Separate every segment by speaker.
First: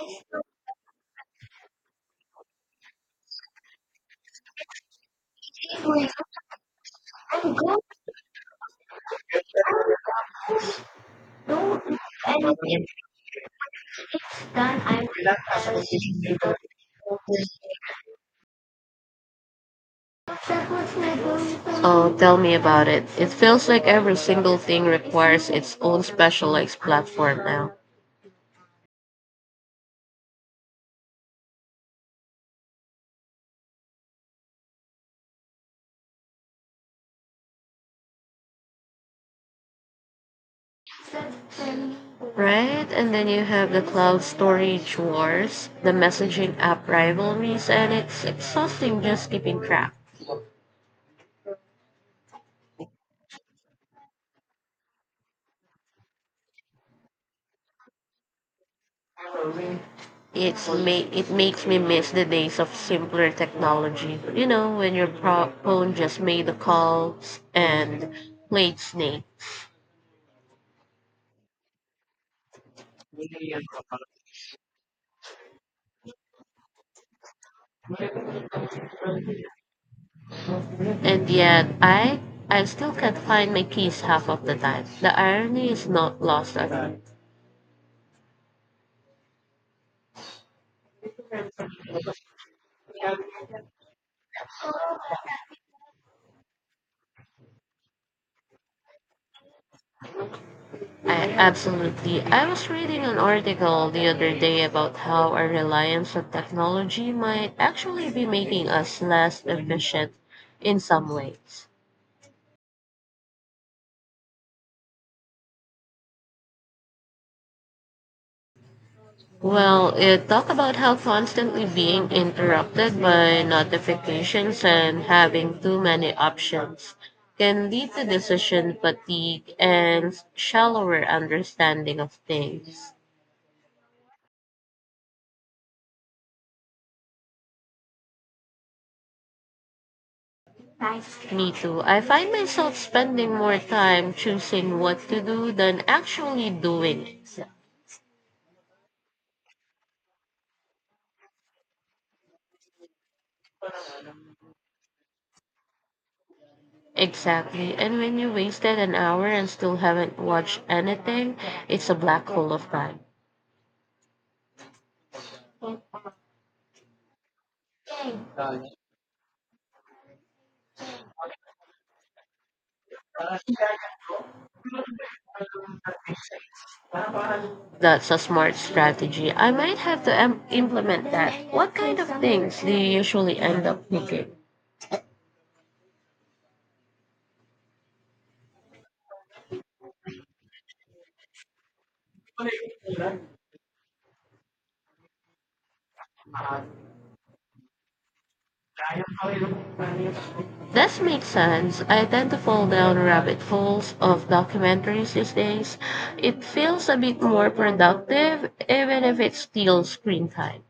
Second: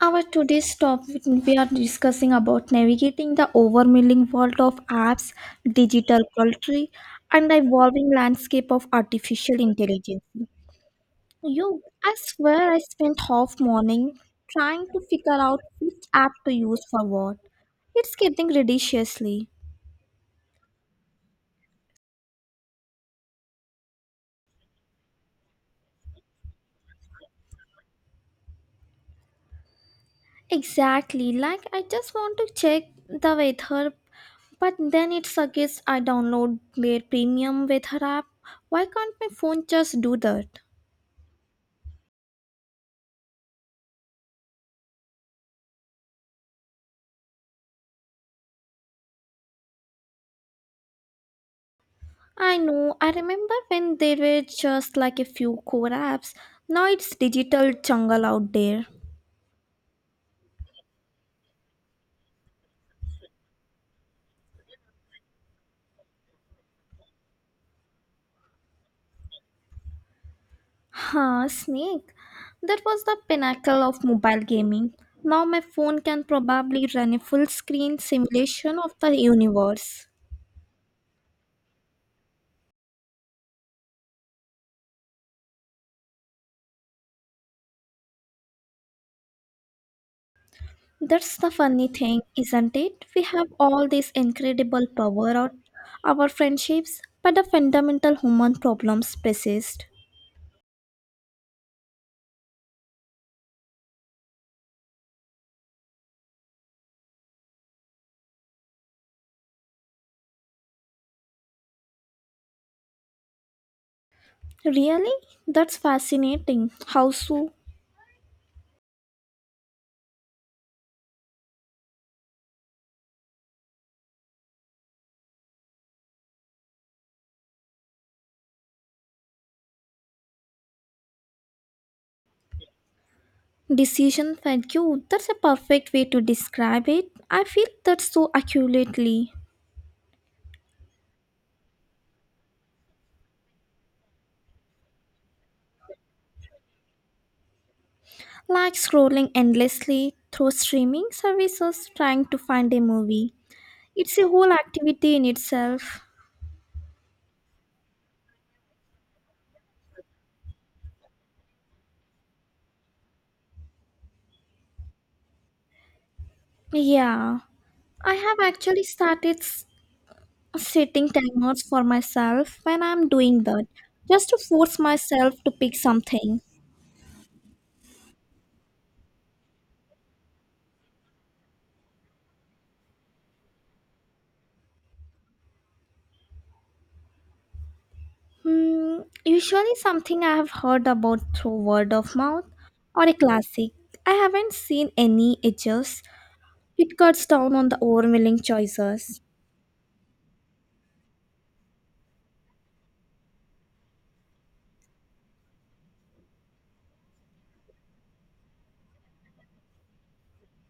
Speaker 1: Our today's topic we are discussing about navigating the overwhelming world of apps, digital poultry, and the
Speaker 2: Don't
Speaker 1: evolving landscape of artificial intelligence.
Speaker 2: know
Speaker 1: You,
Speaker 2: if
Speaker 1: I swear, I
Speaker 2: it's
Speaker 1: spent half morning
Speaker 2: done,
Speaker 1: trying to
Speaker 2: I'm
Speaker 1: figure out which app to use for what. It's getting ridiculously.
Speaker 2: Oh, tell me about it. It feels like every single thing requires its own specialized platform now.
Speaker 1: Exactly, like I just want to check the weather, but then it suggests I download their premium weather app. Why can't my phone just do that?
Speaker 2: Right? And then you have the cloud storage wars, the messaging app rivalries, and it's exhausting just keeping track.
Speaker 1: I know. I remember when there were just like a few core apps. Now it's digital jungle out there.
Speaker 2: It makes me miss the days of simpler technology. You know, when your phone just made the calls and played Snake.
Speaker 1: Huh, Snake. That was the pinnacle of mobile gaming. Now my phone can probably run a full screen simulation of the universe.
Speaker 2: And yet I still can't find my keys half of the time. The irony is not lost on me.
Speaker 1: That's the funny thing, isn't it? We have all this incredible power of our friendships, but the fundamental human problems persist.
Speaker 2: I absolutely I was reading an article the other day about how our reliance on technology might actually be making us less efficient in some ways.
Speaker 1: Really? That's fascinating. How so?
Speaker 2: Well, it talked about how constantly being interrupted by notifications and having too many options can lead to decision fatigue and shallower understanding of things.
Speaker 1: Decision fatigue, that's a perfect way to describe it. I feel that so accurately.
Speaker 2: Me too. I find myself spending more time choosing what to do than actually doing it.
Speaker 1: Like scrolling endlessly through streaming services trying to find a movie. It's a whole activity in itself.
Speaker 2: Exactly. And when you wasted an hour and still haven't watched anything, it's a black hole of time.
Speaker 1: Yeah, I have actually setting timers for myself when I'm doing that, just to force myself to pick something.
Speaker 2: That's a smart strategy. I might have to implement that. What kind of things do you usually end up picking?
Speaker 1: Hmm, usually something I have heard about through word of mouth or a classic. I haven't seen any edges. It cuts down on the overwhelming choices.
Speaker 2: This makes sense. I tend to fall down rabbit holes of documentaries these days. It feels a bit more productive, even if it's still screen time.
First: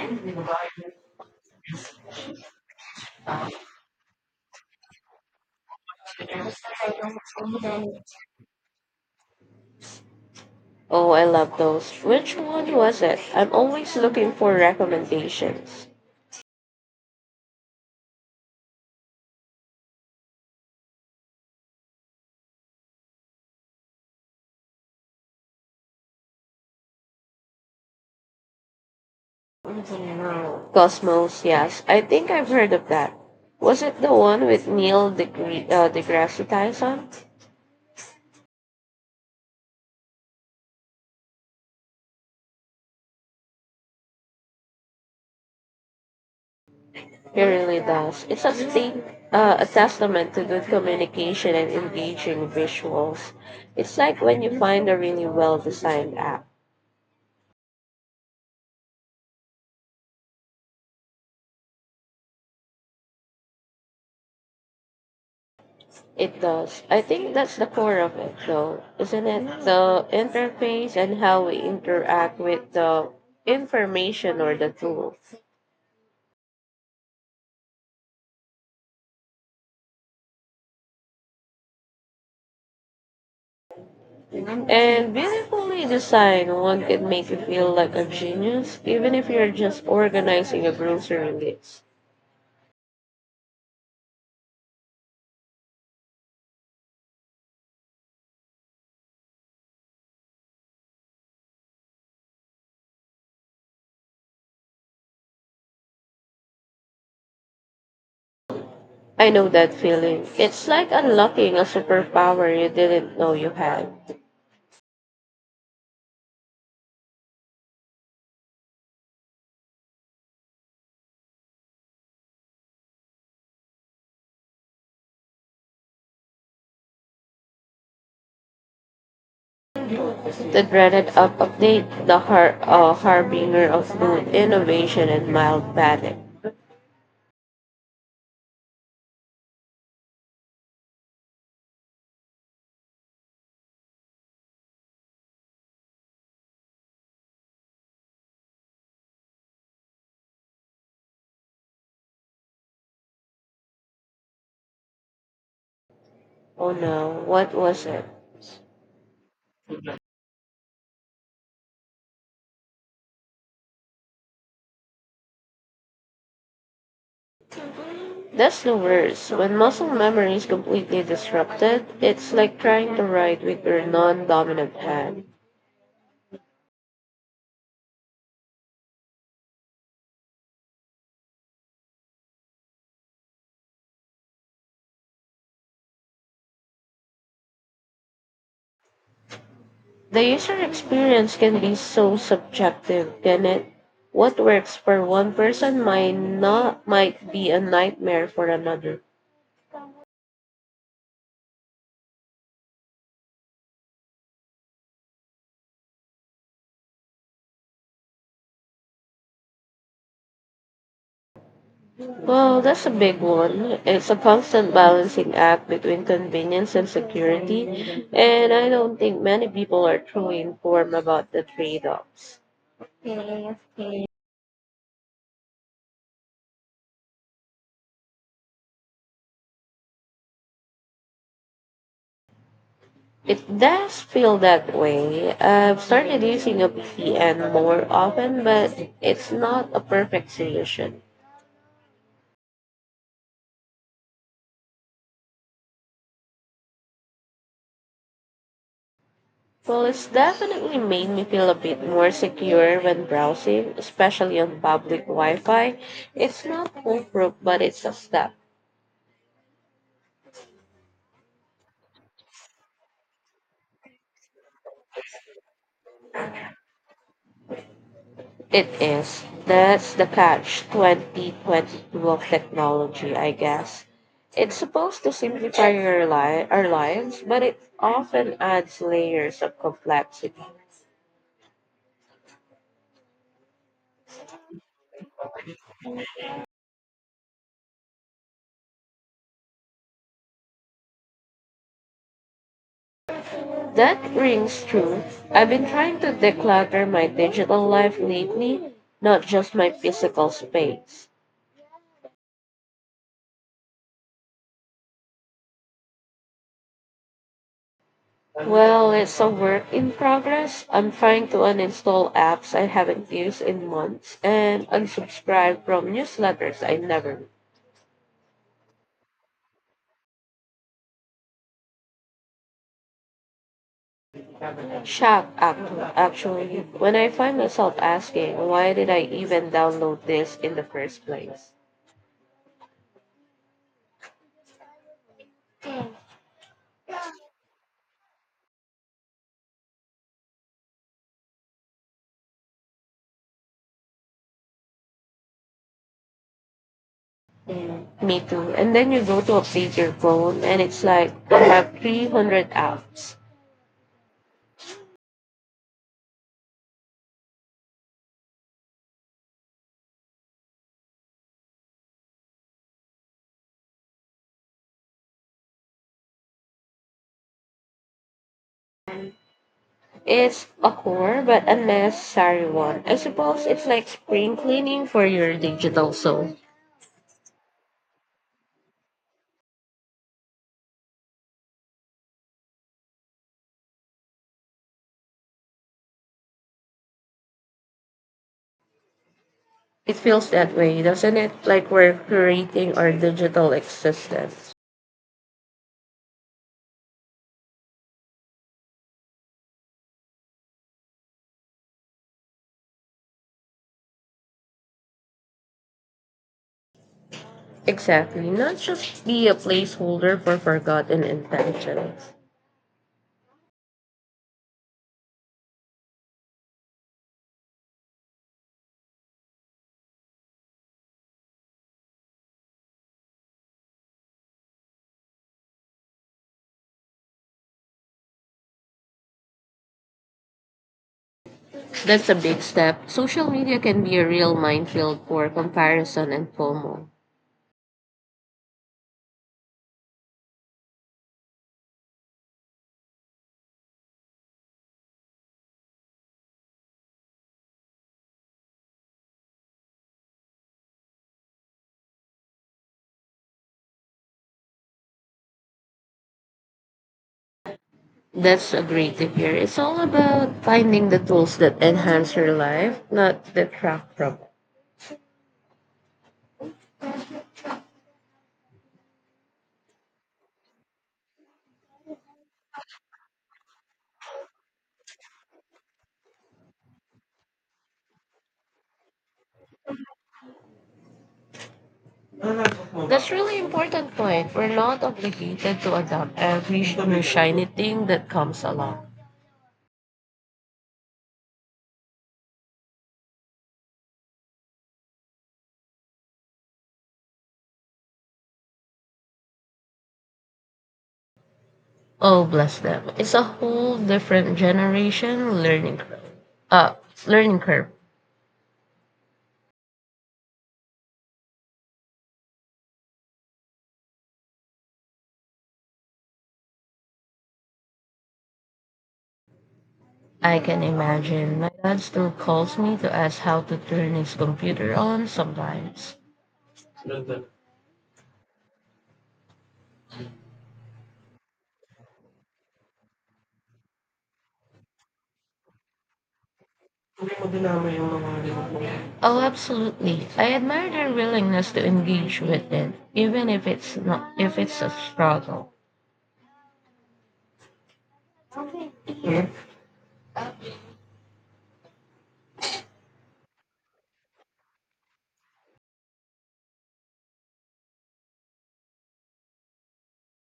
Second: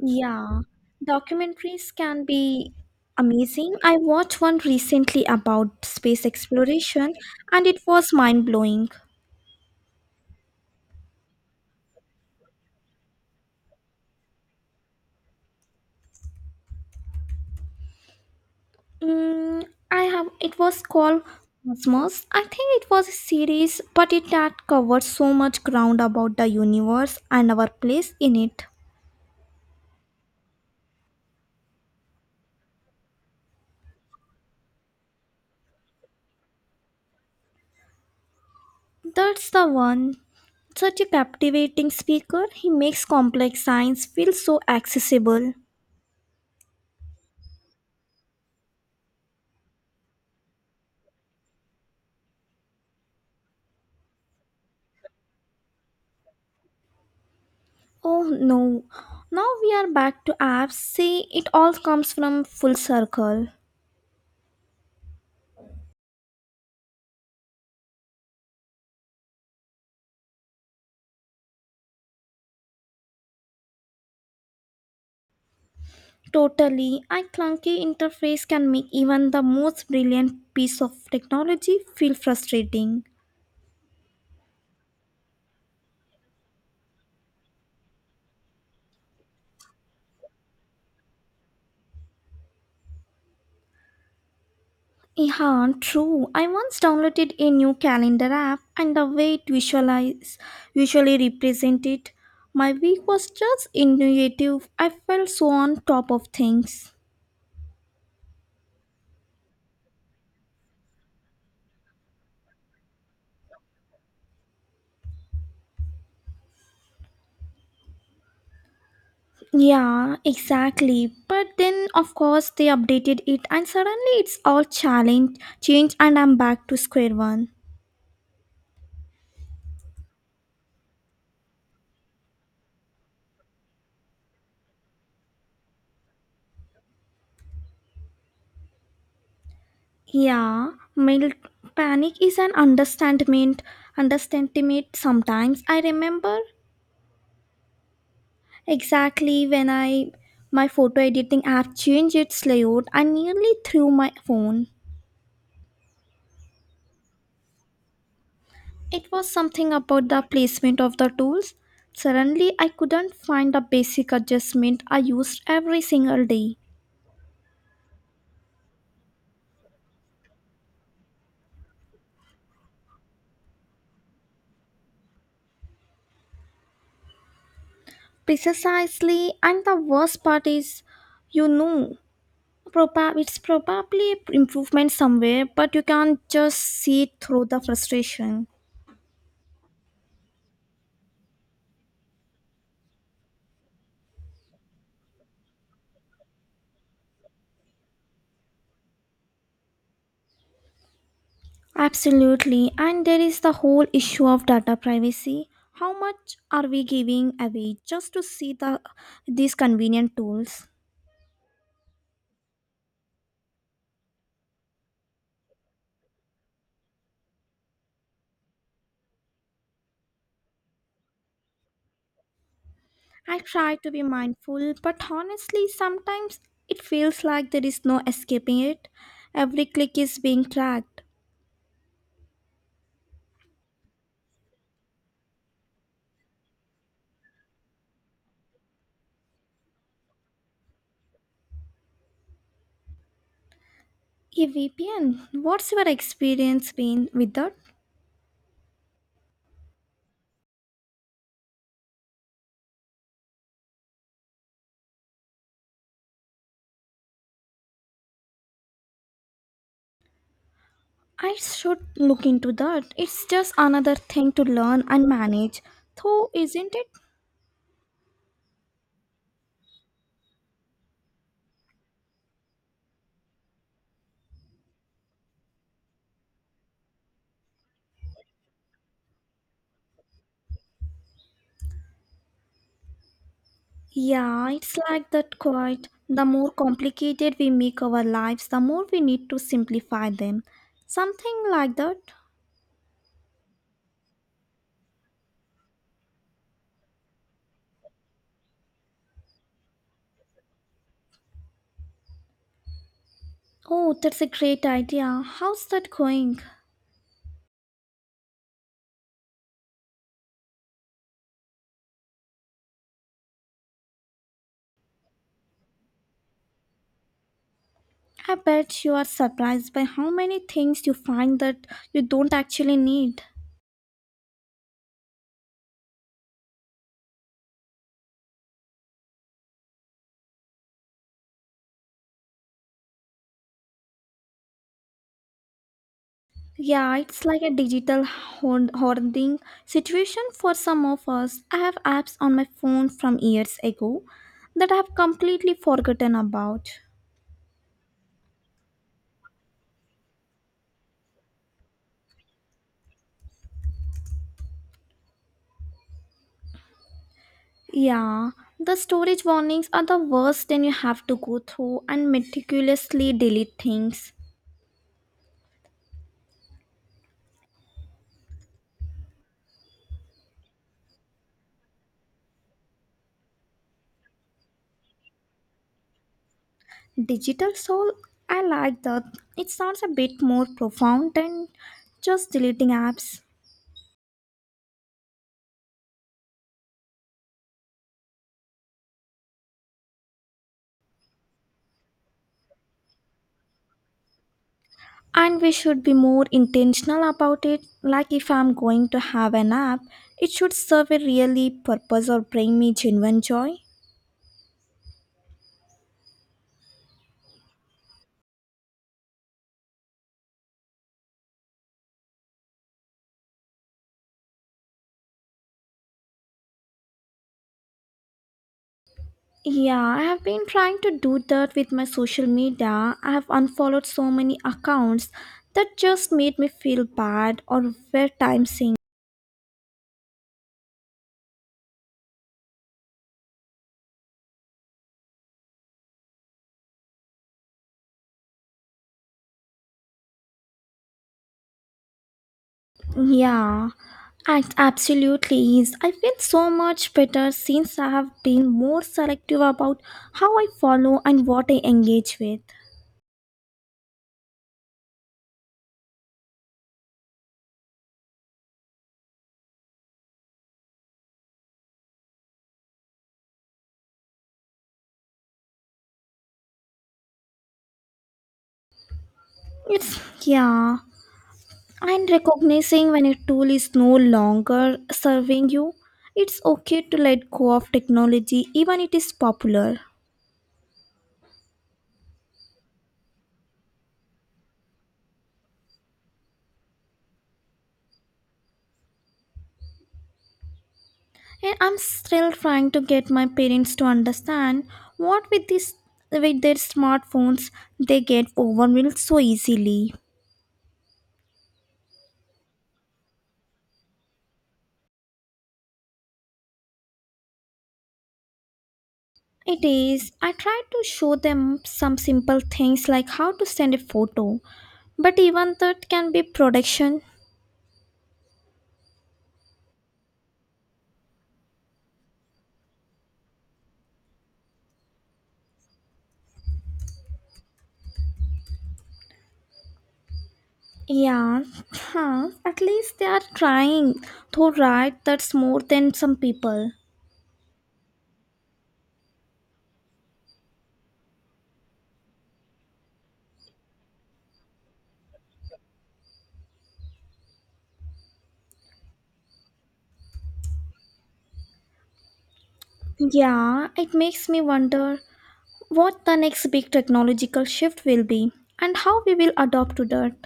Speaker 1: Yeah, documentaries can be amazing. I watched one recently about space exploration and it was mind blowing.
Speaker 2: Oh, I love those. Which one was it? I'm always looking for recommendations.
Speaker 1: I have it was called Cosmos. I think it was a series, but it had covered so much ground about the universe and our place in it.
Speaker 2: Cosmos, yes. I think I've heard of that. Was it the one with Neil deGrasse Tyson?
Speaker 1: That's the one. Such a captivating speaker, he makes complex science feel so accessible.
Speaker 2: He really does. It's a, thing, a testament to good communication and engaging visuals. It's like when you find a really well designed app.
Speaker 1: Oh no, now we are back to apps. See, it all comes from full circle.
Speaker 2: It does. I think that's the core of it, though, isn't it? The interface and how we interact with the information or the tool.
Speaker 1: Totally, a clunky interface can make even the most brilliant piece of technology feel frustrating.
Speaker 2: And beautifully designed, one can make you feel like a genius, even if you're just organizing a grocery list.
Speaker 1: Yeah, true. I once downloaded a new calendar app and the way it visualize visually represented my week was just intuitive. I felt so on top of things.
Speaker 2: I know that feeling. It's like unlocking a superpower you didn't know you had.
Speaker 1: Yeah, exactly. But then of course they updated it and suddenly it's all challenge change and I'm back to square one.
Speaker 2: The dreaded up update, the harbinger of food, innovation, and mild panic.
Speaker 1: Yeah, mild panic is an understandment sometimes. I remember Exactly when I my photo editing app changed its layout, I nearly threw my phone.
Speaker 2: Oh no, what was it?
Speaker 1: It was something about the placement of the tools. Suddenly, I couldn't find the basic adjustment I used every single day.
Speaker 2: That's the worst. When muscle memory is completely disrupted, it's like trying to write with your non dominant hand.
Speaker 1: Precisely, and the worst part is, you know, it's probably improvement somewhere, but you can't just see it through the frustration.
Speaker 2: The user experience can be so subjective, can it? What works for one person might not might be a nightmare for another.
Speaker 1: Absolutely. And there is the whole issue of data privacy. How much are we giving away just to see the these convenient tools?
Speaker 2: Well, that's a big one. It's a constant balancing act between convenience and security, and I don't think many people are truly informed about the trade-offs.
Speaker 1: I try to be mindful, but honestly, sometimes it feels like there is no escaping it. Every click is being tracked.
Speaker 2: It does feel that way. I've started using a VPN more often, but it's not a perfect solution.
Speaker 1: A VPN, what's your experience been with that?
Speaker 2: Well, it's definitely made me feel a bit more secure when browsing, especially on public Wi-Fi. It's not foolproof, but it's a step.
Speaker 1: I should look into that. It's just another thing to learn and manage, though, isn't it?
Speaker 2: It is. That's the catch 2022 of technology, I guess. It's supposed to simplify your our lives, but it often adds layers of complexity.
Speaker 1: Yeah, it's like that quite. The more complicated we make our lives, the more we need to simplify them. Something like that.
Speaker 2: That rings true. I've been trying to declutter my digital life lately, not just my physical space.
Speaker 1: Oh, that's a great idea. How's that going?
Speaker 2: Well, it's a work in progress. I'm trying to uninstall apps I haven't used in months and unsubscribe from newsletters I never
Speaker 1: I bet you are surprised by how many things you find that you don't actually need.
Speaker 2: shocked actually when I find myself asking why did I even download this in the first place.
Speaker 1: Yeah, it's like a digital hoarding situation for some of us. I have apps on my phone from years ago that I have completely forgotten about.
Speaker 2: Mm, me too. And then you go to update your phone and it's like I have 300 apps.
Speaker 1: Yeah, the storage warnings are the worst, and you have to go through and meticulously delete things.
Speaker 2: It's a core but unnecessary one. I suppose it's like spring cleaning for your digital soul.
Speaker 1: Digital soul, I like that. It sounds a bit more profound than just deleting apps.
Speaker 2: It feels that way, doesn't it? Like we're curating our digital existence.
Speaker 1: And we should be more intentional about it. Like if I'm going to have an app, it should serve a really purpose or bring me genuine joy.
Speaker 2: Exactly, not just be a placeholder for forgotten intentions.
Speaker 1: Yeah, I have been trying to do that with my social media. I have unfollowed so many accounts that just made me feel bad or were time sink.
Speaker 2: That's a big step. Social media can be a real minefield for comparison and FOMO.
Speaker 1: Yeah, absolutely is. I feel so much better since I have been more selective about how I follow and what I engage with.
Speaker 2: That's a great tip here. It's all about finding the tools that enhance your life, not detract from it.
Speaker 1: It's yeah, and recognizing when a tool is no longer serving you. It's okay to let go of technology even it is popular.
Speaker 2: That's really important point. We're not obligated to adopt every new shiny thing that comes along.
Speaker 1: And I'm still trying to get my parents to understand what with this with their smartphones they get overwhelmed so easily.
Speaker 2: Oh, bless them. It's a whole different generation learning curve. Uh, learning curve.
Speaker 1: It is I try to show them some simple things like how to send a photo. But even that can be production.
Speaker 2: I can imagine. My dad still calls me to ask how to turn his computer on sometimes.
Speaker 1: Yeah, huh. At least they are trying. Though right, that's more than some people.
Speaker 2: Oh, absolutely. I admire their willingness to engage with it, even if it's a struggle.
Speaker 1: Yeah, it makes me wonder what the next big technological shift will be and how we will adopt to that.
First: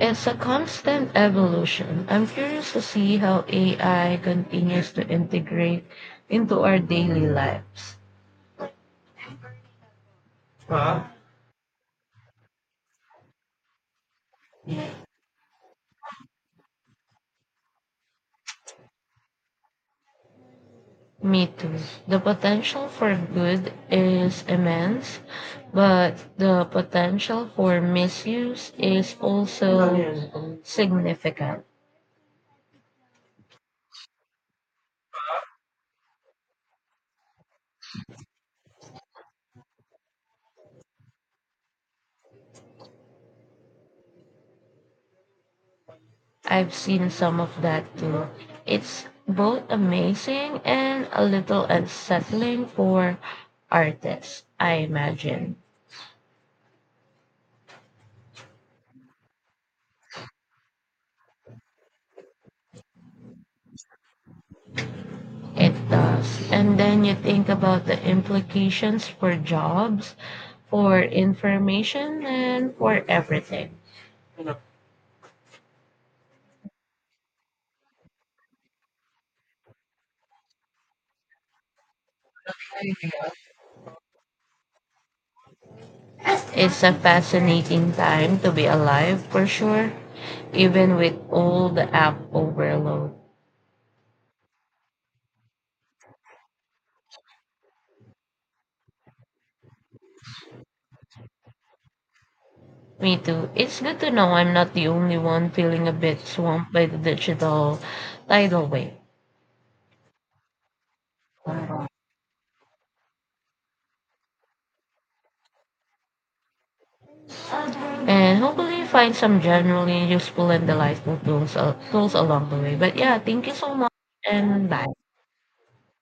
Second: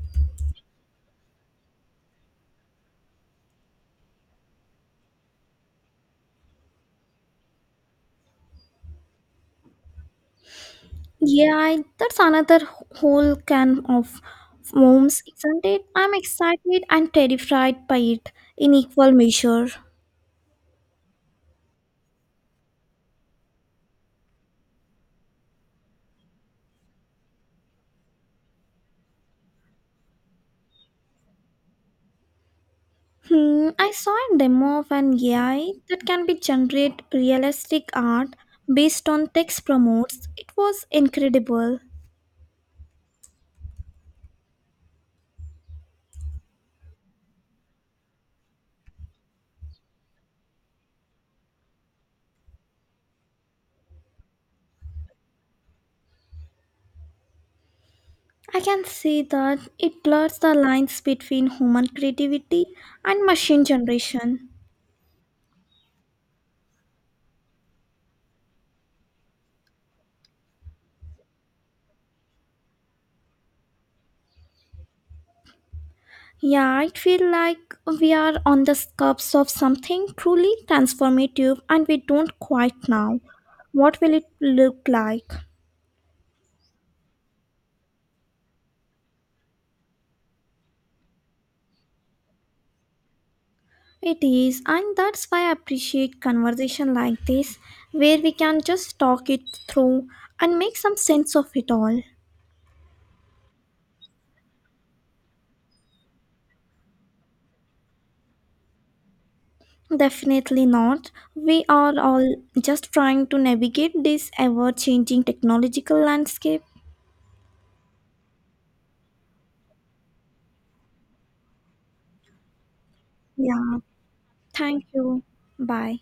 Speaker 2: It's a constant evolution. I'm curious to see how AI continues to integrate into our daily lives. Huh?
Speaker 1: Yeah, that's another whole can of worms, isn't it? I'm excited and terrified by it in equal measure.
Speaker 2: Me too. The potential for good is immense, but the potential for misuse is also significant.
Speaker 1: Hmm, I saw a demo of an AI that can be generate realistic art based on text promotes. It was incredible.
Speaker 2: I've seen some of that too. It's both amazing and a little unsettling for artists, I imagine.
Speaker 1: I can see that it blurs the lines between human creativity and machine generation.
Speaker 2: It does. And then you think about the implications for jobs, for information, and for everything.
Speaker 1: Yeah, I feel like we are on the cusp of something truly transformative and we don't quite know what will it look like.
Speaker 2: It's a fascinating time to be alive for sure, even with all the app overload.
Speaker 1: It is, and that's why I appreciate conversation like this where we can just talk it through and make some sense of it all.
Speaker 2: Me too. It's good to know I'm not the only one feeling a bit swamped by the digital tidal wave.
Speaker 1: Definitely not. We are all just trying to navigate this ever changing technological landscape.
Speaker 2: And hopefully find some generally useful and delightful tools along the way. But yeah, thank you so
Speaker 1: Yeah,
Speaker 2: much and
Speaker 1: thank
Speaker 2: bye.
Speaker 1: you. Bye.